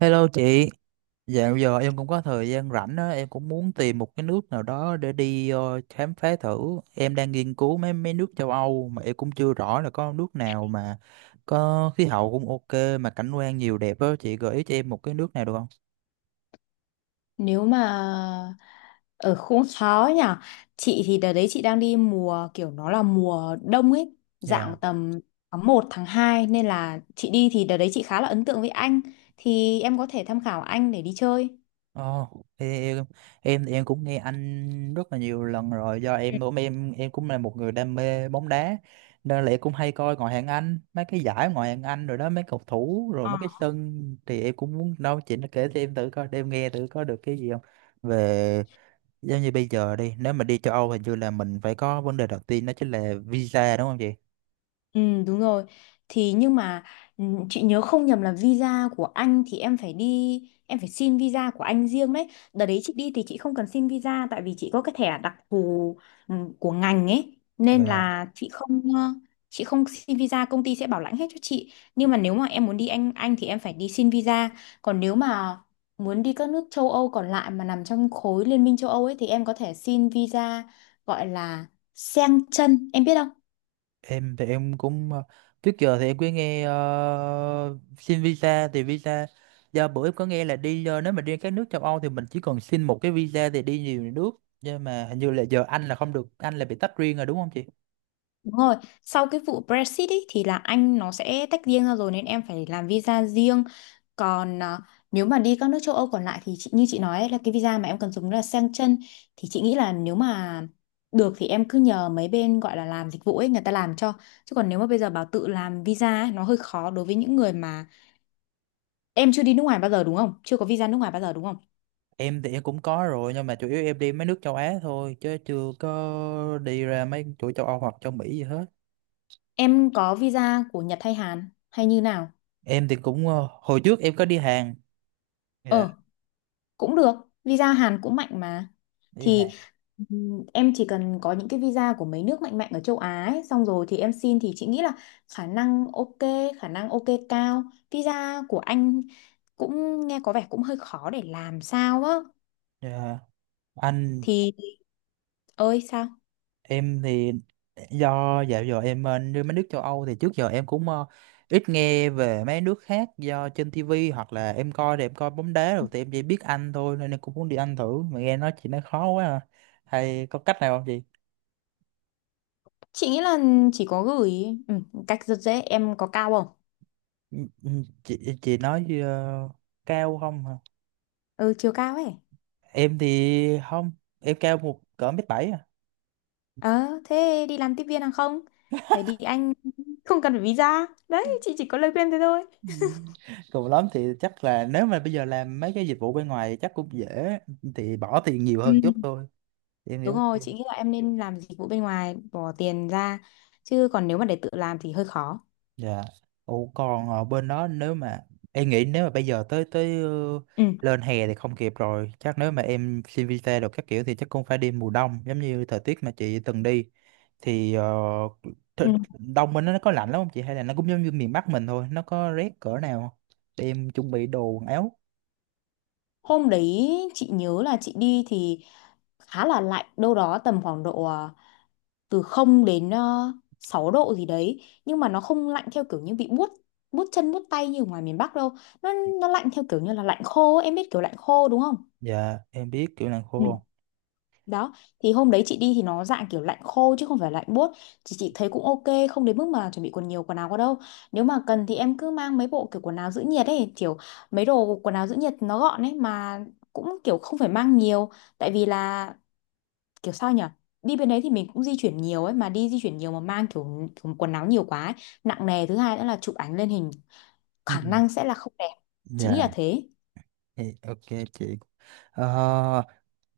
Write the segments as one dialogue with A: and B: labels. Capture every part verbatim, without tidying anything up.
A: Hello chị, dạo giờ em cũng có thời gian rảnh á, em cũng muốn tìm một cái nước nào đó để đi ờ, khám phá thử. Em đang nghiên cứu mấy mấy nước châu Âu mà em cũng chưa rõ là có nước nào mà có khí hậu cũng ok mà cảnh quan nhiều đẹp á, chị gợi ý cho em một cái nước nào được không?
B: Nếu mà ở cũng khó nhỉ. Chị thì đợt đấy chị đang đi mùa kiểu nó là mùa đông ấy,
A: Dạ.
B: dạng tầm tháng một tháng hai nên là chị đi thì đợt đấy chị khá là ấn tượng với anh. Thì em có thể tham khảo anh để đi chơi.
A: Ồ, thì em em thì em cũng nghe anh rất là nhiều lần rồi do em cũng em em cũng là một người đam mê bóng đá nên là em cũng hay coi ngoại hạng Anh mấy cái giải ngoại hạng Anh rồi đó mấy cầu thủ rồi mấy cái sân thì em cũng muốn đâu chị nó kể cho em thử coi để em nghe thử có được cái gì không về giống như bây giờ đi nếu mà đi châu Âu hình như là mình phải có vấn đề đầu tiên đó chính là visa đúng không chị?
B: Ừ, đúng rồi. Thì nhưng mà ừ, chị nhớ không nhầm là visa của anh thì em phải đi em phải xin visa của anh riêng đấy. Đợt đấy chị đi thì chị không cần xin visa tại vì chị có cái thẻ đặc thù, ừ, của ngành ấy nên
A: Dạ.
B: là chị không ờ, chị không xin visa, công ty sẽ bảo lãnh hết cho chị. Nhưng mà nếu mà em muốn đi anh anh thì em phải đi xin visa. Còn nếu mà muốn đi các nước châu Âu còn lại mà nằm trong khối Liên minh châu Âu ấy thì em có thể xin visa gọi là Schengen, em biết không?
A: Em thì em cũng ờ, trước giờ thì em cứ nghe ờ, xin visa thì visa do bữa em có nghe là đi ờ, nếu mà đi các nước châu Âu thì mình chỉ cần xin một cái visa thì đi nhiều nước, nhưng mà hình như là giờ Anh là không được, Anh là bị tách riêng rồi đúng không chị?
B: Đúng rồi, sau cái vụ Brexit ý, thì là Anh nó sẽ tách riêng ra rồi nên em phải làm visa riêng. Còn à, nếu mà đi các nước châu Âu còn lại thì chị, như chị nói ấy, là cái visa mà em cần dùng là Schengen, thì chị nghĩ là nếu mà được thì em cứ nhờ mấy bên gọi là làm dịch vụ ấy người ta làm cho. Chứ còn nếu mà bây giờ bảo tự làm visa ấy, nó hơi khó đối với những người mà em chưa đi nước ngoài bao giờ đúng không? Chưa có visa nước ngoài bao giờ đúng không?
A: Em thì em cũng có rồi nhưng mà chủ yếu em đi mấy nước châu Á thôi chứ chưa có đi ra mấy chỗ châu Âu hoặc châu Mỹ gì hết.
B: Em có visa của Nhật hay Hàn hay như nào?
A: Em thì cũng ờ, hồi trước em có đi Hàn. Dạ,
B: Ờ, cũng được, visa Hàn cũng mạnh mà.
A: đi
B: Thì
A: Hàn.
B: ừm, em chỉ cần có những cái visa của mấy nước mạnh mạnh ở châu Á ấy, xong rồi thì em xin thì chị nghĩ là khả năng ok khả năng ok cao. Visa của anh cũng nghe có vẻ cũng hơi khó để làm sao á.
A: Dạ. Anh
B: Thì ơi sao,
A: em thì do dạo giờ em bên mấy nước châu Âu thì trước giờ em cũng ờ, ít nghe về mấy nước khác do trên ti vi hoặc là em coi thì em coi bóng đá rồi thì em chỉ biết Anh thôi nên em cũng muốn đi Anh thử mà nghe nói chị nói khó quá à. Hay có cách nào không chị?
B: chị nghĩ là chỉ có gửi. ừ, cách rất dễ, em có cao không?
A: Ừ, ừ, Chị chị nói ờ, cao không hả?
B: Ừ, chiều cao ấy.
A: Em thì không, em cao một cỡ mét bảy à.
B: Ờ, thế đi làm tiếp viên hàng không để đi Anh không cần phải visa đấy, chị chỉ có lời khuyên thế thôi.
A: Ừ. Cùng lắm thì chắc là nếu mà bây giờ làm mấy cái dịch vụ bên ngoài thì chắc cũng dễ, thì bỏ tiền nhiều
B: Ừ.
A: hơn chút thôi. Em
B: Đúng
A: hiểu.
B: rồi, chị nghĩ là em nên làm dịch vụ bên ngoài, bỏ tiền ra, chứ còn nếu mà để tự làm thì hơi khó.
A: Dạ. Ủa còn ở bên đó nếu mà em nghĩ nếu mà bây giờ tới tới ờ,
B: Ừ.
A: lên hè thì không kịp rồi. Chắc nếu mà em xin visa được các kiểu thì chắc cũng phải đi mùa đông giống như thời tiết mà chị từng đi, thì ờ,
B: Ừ.
A: th- đông bên đó nó có lạnh lắm không chị, hay là nó cũng giống như miền Bắc mình thôi, nó có rét cỡ nào không? Để em chuẩn bị đồ quần áo.
B: Hôm đấy chị nhớ là chị đi thì khá là lạnh, đâu đó tầm khoảng độ à, từ không đến ờ, sáu độ gì đấy, nhưng mà nó không lạnh theo kiểu như bị buốt, buốt chân buốt tay như ở ngoài miền Bắc đâu. Nó nó lạnh theo kiểu như là lạnh khô ấy. Em biết kiểu lạnh khô đúng không?
A: Dạ, em biết kiểu làng
B: Ừ.
A: khô.
B: Đó, thì hôm đấy chị đi thì nó dạng kiểu lạnh khô chứ không phải lạnh buốt. Thì chị thấy cũng ok, không đến mức mà chuẩn bị quần nhiều quần áo quá đâu. Nếu mà cần thì em cứ mang mấy bộ kiểu quần áo giữ nhiệt ấy, kiểu mấy đồ quần áo giữ nhiệt nó gọn ấy mà cũng kiểu không phải mang nhiều. Tại vì là kiểu sao nhở, đi bên đấy thì mình cũng di chuyển nhiều ấy, mà đi di chuyển nhiều mà mang kiểu, kiểu quần áo nhiều quá ấy. Nặng nề, thứ hai nữa là chụp ảnh lên hình khả
A: Ừ.
B: năng sẽ là không đẹp. Chị nghĩ là
A: Dạ,
B: thế.
A: thì ok chị. Ờ,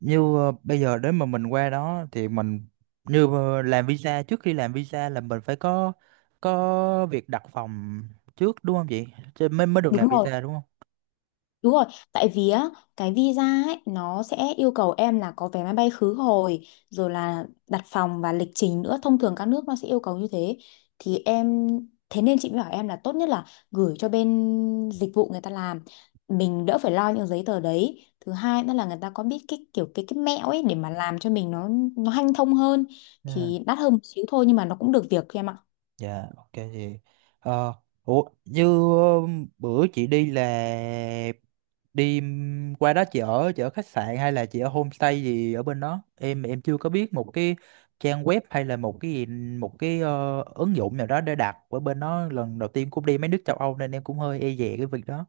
A: như ờ, bây giờ đến mà mình qua đó thì mình như ờ, làm visa, trước khi làm visa là mình phải có có việc đặt phòng trước đúng không chị? Chứ mới mới được làm
B: Đúng rồi.
A: visa đúng
B: Đúng rồi, tại vì á, cái visa ấy, nó sẽ yêu cầu em là có vé máy bay khứ hồi, rồi là đặt phòng và lịch trình nữa. Thông thường các nước nó sẽ yêu cầu như thế. Thì em, thế nên chị mới bảo em là tốt nhất là gửi cho bên dịch vụ người ta làm. Mình đỡ phải lo những giấy tờ đấy. Thứ hai nữa là người ta có biết cái kiểu cái cái mẹo ấy để mà làm cho mình nó nó hanh thông hơn.
A: không?
B: Thì đắt hơn một xíu thôi nhưng mà nó cũng được việc em ạ.
A: Dạ, ok chị. Ờ, ủa, như ờ, bữa chị đi là đi ừm, qua đó chị ở, chị ở khách sạn hay là chị ở homestay gì ở bên đó? Em em chưa có biết một cái trang web hay là một cái gì, một cái ờ, ứng dụng nào đó để đặt ở bên đó, lần đầu tiên cũng đi mấy nước châu Âu nên em cũng hơi e dè cái việc đó.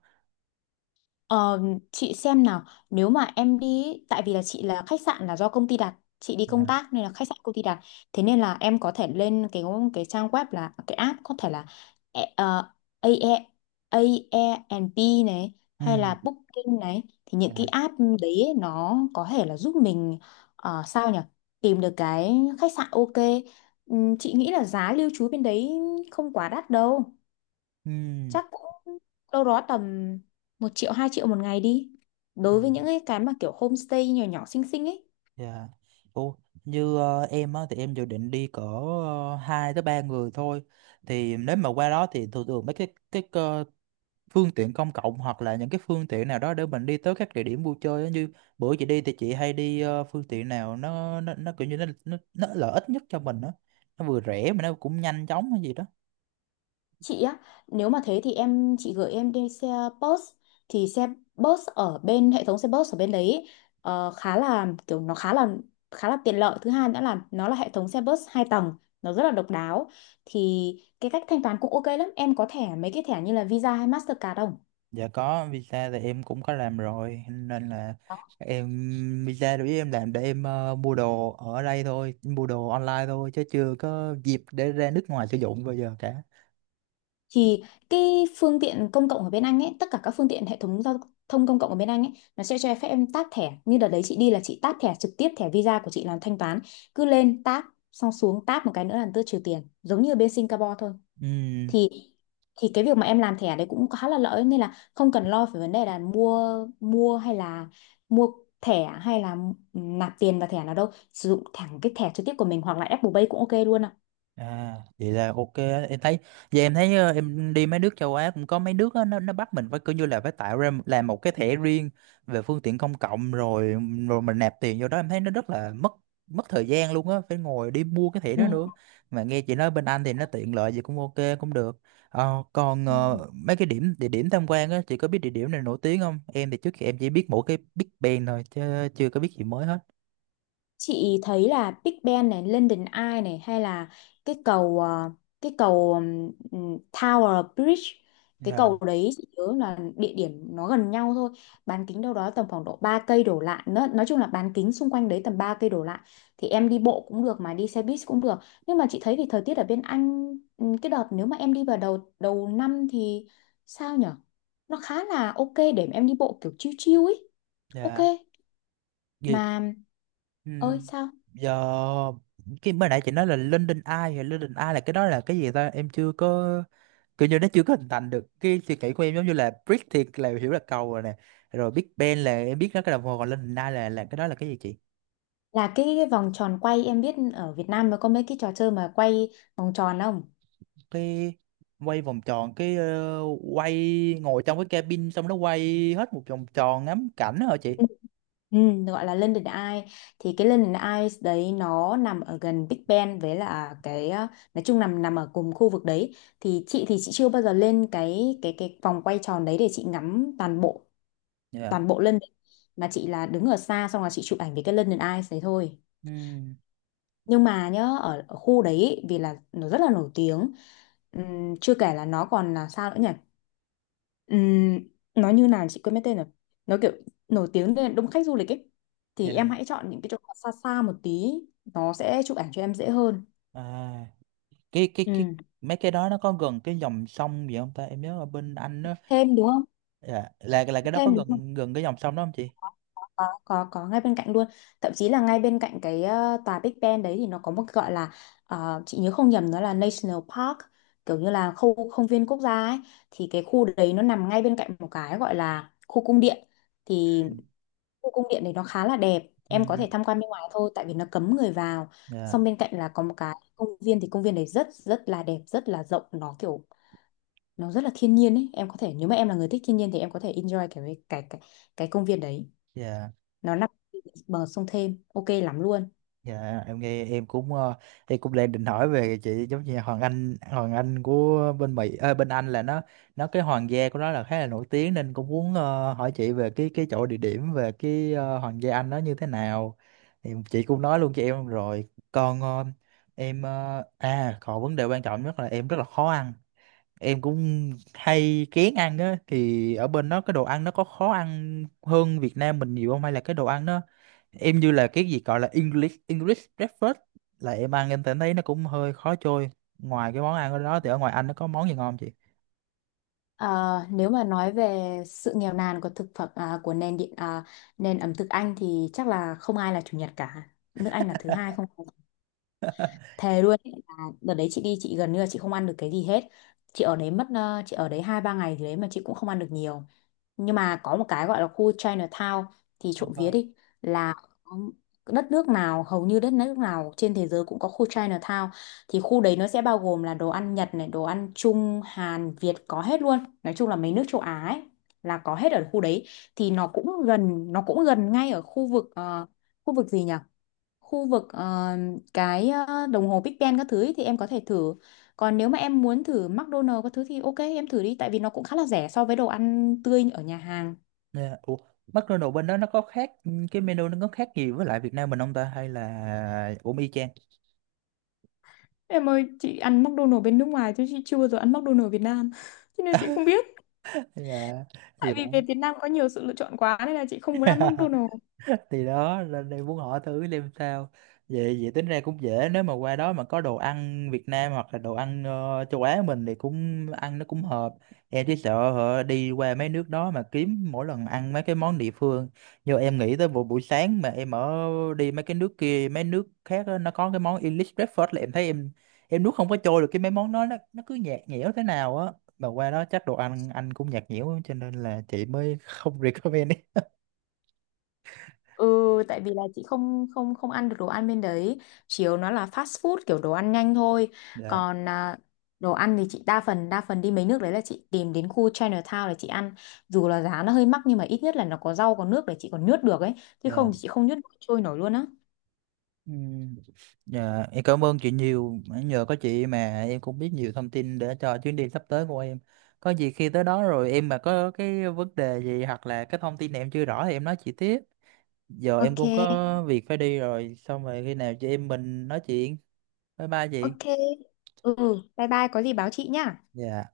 B: Ờ, chị xem nào, nếu mà em đi ý, tại vì là chị là khách sạn là do công ty đặt, chị đi
A: Dạ.
B: công tác nên là khách sạn công ty đặt, thế nên là em có thể lên cái cái trang web là cái app, có thể là e- ờ, AE Airbnb này hay là
A: Ừ.
B: Booking này, thì những cái
A: Dạ.
B: app đấy ý, nó có thể là giúp mình, ờ, sao nhỉ tìm được cái khách sạn ok. Ừm, chị nghĩ là giá lưu trú bên đấy không quá đắt đâu,
A: Ừ.
B: chắc cũng đâu đó tầm một triệu hai triệu một ngày đi,
A: Ừ.
B: đối với những cái cái mà kiểu homestay nhỏ nhỏ xinh xinh ấy.
A: Dạ. Ủa, như ờ, em á, thì em dự định đi cỡ uh, hai tới ba người thôi. Thì nếu mà qua đó thì thường thường mấy cái cái ờ, phương tiện công cộng hoặc là những cái phương tiện nào đó để mình đi tới các địa điểm vui chơi á. Như bữa chị đi thì chị hay đi ờ, phương tiện nào nó nó nó kiểu như nó nó, nó lợi ích nhất cho mình đó. Nó vừa rẻ mà nó cũng nhanh chóng hay gì đó.
B: Chị á, nếu mà thế thì em chị gửi em đi xe bus, thì xe bus ở bên, hệ thống xe bus ở bên đấy ấy, ờ, khá là kiểu nó khá là khá là tiện lợi. Thứ hai nữa là nó là hệ thống xe bus hai tầng, nó rất là độc đáo. Thì cái cách thanh toán cũng ok lắm. Em có thẻ, mấy cái thẻ như là Visa hay Mastercard không?
A: Dạ có, visa thì em cũng có làm rồi. Nên là em visa đối với em làm để em ờ, mua đồ ở đây thôi, mua đồ online thôi chứ chưa có dịp để ra nước ngoài sử dụng bao giờ cả.
B: Thì cái phương tiện công cộng ở bên Anh ấy, tất cả các phương tiện hệ thống giao thông công cộng ở bên Anh ấy, nó sẽ cho phép em tap thẻ. Như đợt đấy chị đi là chị tap thẻ trực tiếp, thẻ Visa của chị làm thanh toán, cứ lên tap, xong xuống tap một cái nữa là tự trừ tiền, giống như ở bên Singapore thôi.
A: Ừ.
B: Thì thì cái việc mà em làm thẻ đấy cũng khá là lợi, nên là không cần lo về vấn đề là mua mua hay là mua thẻ hay là nạp tiền vào thẻ nào đâu, sử dụng thẳng cái thẻ trực tiếp của mình hoặc là Apple Pay cũng ok luôn ạ.
A: À, vậy là ok á. Em thấy giờ em thấy ờ, em đi mấy nước châu Á cũng có mấy nước á, nó nó bắt mình phải cứ như là phải tạo ra làm một cái thẻ riêng về phương tiện công cộng rồi, rồi mình nạp tiền vô đó, em thấy nó rất là mất mất thời gian luôn á, phải ngồi đi mua cái thẻ đó nữa, mà nghe chị nói bên Anh thì nó tiện lợi gì cũng ok cũng được. Ờ, còn
B: Ừ.
A: ờ, mấy cái điểm địa điểm tham quan á, chị có biết địa điểm này nổi tiếng không, em thì trước kia em chỉ biết mỗi cái Big Ben thôi chứ chưa có biết gì mới hết.
B: Chị thấy là Big Ben này, London Eye này hay là cái cầu, ờ, cái cầu, ừm, ừm, Tower Bridge, cái
A: Dạ,
B: cầu đấy chị nhớ là địa điểm nó gần nhau thôi, bán kính đâu đó tầm khoảng độ ba cây đổ lại, nó, nói chung là bán kính xung quanh đấy tầm ba cây đổ lại, thì em đi bộ cũng được mà đi xe buýt cũng được. Nhưng mà chị thấy thì thời tiết ở bên Anh, ừm, cái đợt nếu mà em đi vào đầu đầu năm thì sao nhở, nó khá là ok để em đi bộ kiểu chill chill ấy, ok
A: dạ.
B: mà
A: Ừ.
B: ơi sao.
A: Giờ cái mới nãy chị nói là London Eye, thì London Eye là cái đó là cái gì ta, em chưa có kiểu như nó chưa có hình thành được cái suy nghĩ của em, giống như là Brick thì là hiểu là cầu rồi nè, rồi Big Ben là em biết nó cái đồng hồ, còn London Eye là là cái đó là cái gì chị?
B: Là cái, cái vòng tròn quay, em biết ở Việt Nam nó có mấy cái trò chơi mà quay vòng tròn không?
A: Cái quay vòng tròn, cái ờ, quay ngồi trong cái cabin xong nó quay hết một vòng tròn ngắm cảnh đó hả chị?
B: Ừ, gọi là London Eye, thì cái London Eye đấy nó nằm ở gần Big Ben với là cái, ờ, nói chung nằm nằm ở cùng khu vực đấy. Thì chị thì chị chưa bao giờ lên cái cái cái vòng quay tròn đấy để chị ngắm toàn bộ
A: Dạ.
B: toàn bộ London, mà chị là đứng ở xa xong là chị chụp ảnh với cái London Eye đấy thôi.
A: Ừ.
B: Nhưng mà nhớ ở, ở khu đấy ý, vì là nó rất là nổi tiếng. Ừm, chưa kể là nó còn là sao nữa nhỉ, ừm, nó như nào chị quên mất tên rồi, nó kiểu nổi tiếng nên đông khách du lịch ấy, thì em
A: Dạ.
B: hãy chọn những cái chỗ xa xa một tí, nó sẽ chụp ảnh cho em dễ hơn.
A: À, cái cái cái
B: Ừ.
A: mấy cái đó nó có gần cái dòng sông gì không ta, em nhớ ở bên Anh.
B: Thêm đúng không?
A: Dạ, là là cái đó có
B: Thêm đúng,
A: gần, gần cái dòng sông đó không chị?
B: có có có ngay bên cạnh luôn, thậm chí là ngay bên cạnh cái, ờ, tòa Big Ben đấy, thì nó có một cái gọi là, ờ, chị nhớ không nhầm nó là National Park, kiểu như là khu công viên quốc gia ấy, thì cái khu đấy nó nằm ngay bên cạnh một cái gọi là khu cung điện. Thì
A: Ừ.
B: khu cung điện này nó khá là đẹp,
A: Ừ.
B: em có thể tham quan bên ngoài thôi tại vì nó cấm người vào.
A: Dạ,
B: Xong bên cạnh là có một cái công viên, thì công viên này rất rất là đẹp, rất là rộng, nó kiểu nó rất là thiên nhiên ấy, em có thể, nếu mà em là người thích thiên nhiên thì em có thể enjoy cái cái cái cái công viên đấy,
A: dạ,
B: nó nằm bờ sông Thêm, ok lắm luôn.
A: dạ, em nghe em cũng ờ, em cũng đang định hỏi về chị, giống như Hoàng Anh, Hoàng Anh của bên Mỹ, ờ, bên Anh là nó nó cái hoàng gia của nó là khá là nổi tiếng nên cũng muốn ờ, hỏi chị về cái cái chỗ địa điểm về cái ờ, hoàng gia Anh nó như thế nào, thì chị cũng nói luôn cho em rồi. Còn ờ, em ờ, à còn vấn đề quan trọng nhất là em rất là khó ăn, em cũng hay kén ăn á, thì ở bên đó cái đồ ăn nó có khó ăn hơn Việt Nam mình nhiều không, hay là cái đồ ăn nó em như là cái gì gọi là English English breakfast là em ăn em thấy thấy nó cũng hơi khó trôi, ngoài cái món ăn ở đó thì ở ngoài Anh nó có món gì ngon không chị?
B: Ờ, nếu mà nói về sự nghèo nàn của thực phẩm à, của nền điện à, nền ẩm thực Anh thì chắc là không ai là chủ nhật cả, nước Anh là thứ hai không, thề luôn ấy. Là đợt đấy chị đi, chị gần như là chị không ăn được cái gì hết, chị ở đấy mất, ờ, chị ở đấy hai ba ngày thì đấy mà chị cũng không ăn được nhiều. Nhưng mà có một cái gọi là khu Chinatown, thì trộm vía
A: Ờ.
B: đi, là có, đất nước nào hầu như đất nước nào trên thế giới cũng có khu Chinatown. Thì khu đấy nó sẽ bao gồm là đồ ăn Nhật này, đồ ăn Trung, Hàn, Việt có hết luôn, nói chung là mấy nước châu Á ấy là có hết ở khu đấy. Thì nó cũng gần nó cũng gần ngay ở khu vực, ờ, khu vực gì nhỉ, khu vực, ờ, cái, ờ, đồng hồ Big Ben các thứ ý, thì em có thể thử. Còn nếu mà em muốn thử McDonald's các thứ thì ok em thử đi tại vì nó cũng khá là rẻ so với đồ ăn tươi ở nhà hàng.
A: Yeah. Ủa, McDonald's bên đó nó có khác, cái menu nó có khác gì với lại Việt Nam mình không ta, hay là cũng y chang
B: Em ơi, chị ăn McDonald's bên nước ngoài chứ chị chưa bao giờ ăn McDonald's Việt Nam. Cho nên chị không biết.
A: hay là gì
B: Tại
A: đó?
B: vì về Việt Nam có nhiều sự lựa chọn quá nên là chị không muốn ăn McDonald's.
A: Thì đó nên em muốn hỏi thử xem sao. Vậy vậy tính ra cũng dễ, nếu mà qua đó mà có đồ ăn Việt Nam hoặc là đồ ăn ờ, châu Á mình thì cũng ăn nó cũng hợp. Em chỉ sợ hả, đi qua mấy nước đó mà kiếm mỗi lần ăn mấy cái món địa phương, nhưng em nghĩ tới buổi buổi sáng mà em ở đi mấy cái nước kia mấy nước khác á, nó có cái món English breakfast là em thấy em em nuốt không có trôi được, cái mấy món đó nó nó cứ nhạt nhẽo thế nào á, mà qua đó chắc đồ ăn anh cũng nhạt nhẽo cho nên là chị mới không recommend ấy.
B: Ừ, tại vì là chị không không không ăn được đồ ăn bên đấy, chiều nó là fast food kiểu đồ ăn nhanh thôi.
A: Dạ.
B: Còn à, đồ ăn thì chị đa phần đa phần đi mấy nước đấy là chị tìm đến khu Chinatown để chị ăn. Dù là giá nó hơi mắc nhưng mà ít nhất là nó có rau có nước để chị còn nhướt được ấy, chứ
A: Dạ.
B: không thì chị không nhướt nổi, trôi nổi luôn á.
A: Ừ. Dạ, em cảm ơn chị nhiều. Nhờ có chị mà em cũng biết nhiều thông tin để cho chuyến đi sắp tới của em. Có gì khi tới đó rồi em mà có cái vấn đề gì hoặc là cái thông tin em chưa rõ thì em nói chị tiếp. Giờ em
B: Ok,
A: cũng có việc phải đi rồi. Xong rồi khi nào chị em mình nói chuyện. Bye bye chị.
B: ok. Ừ, bye bye, có gì báo chị nhá.
A: Dạ.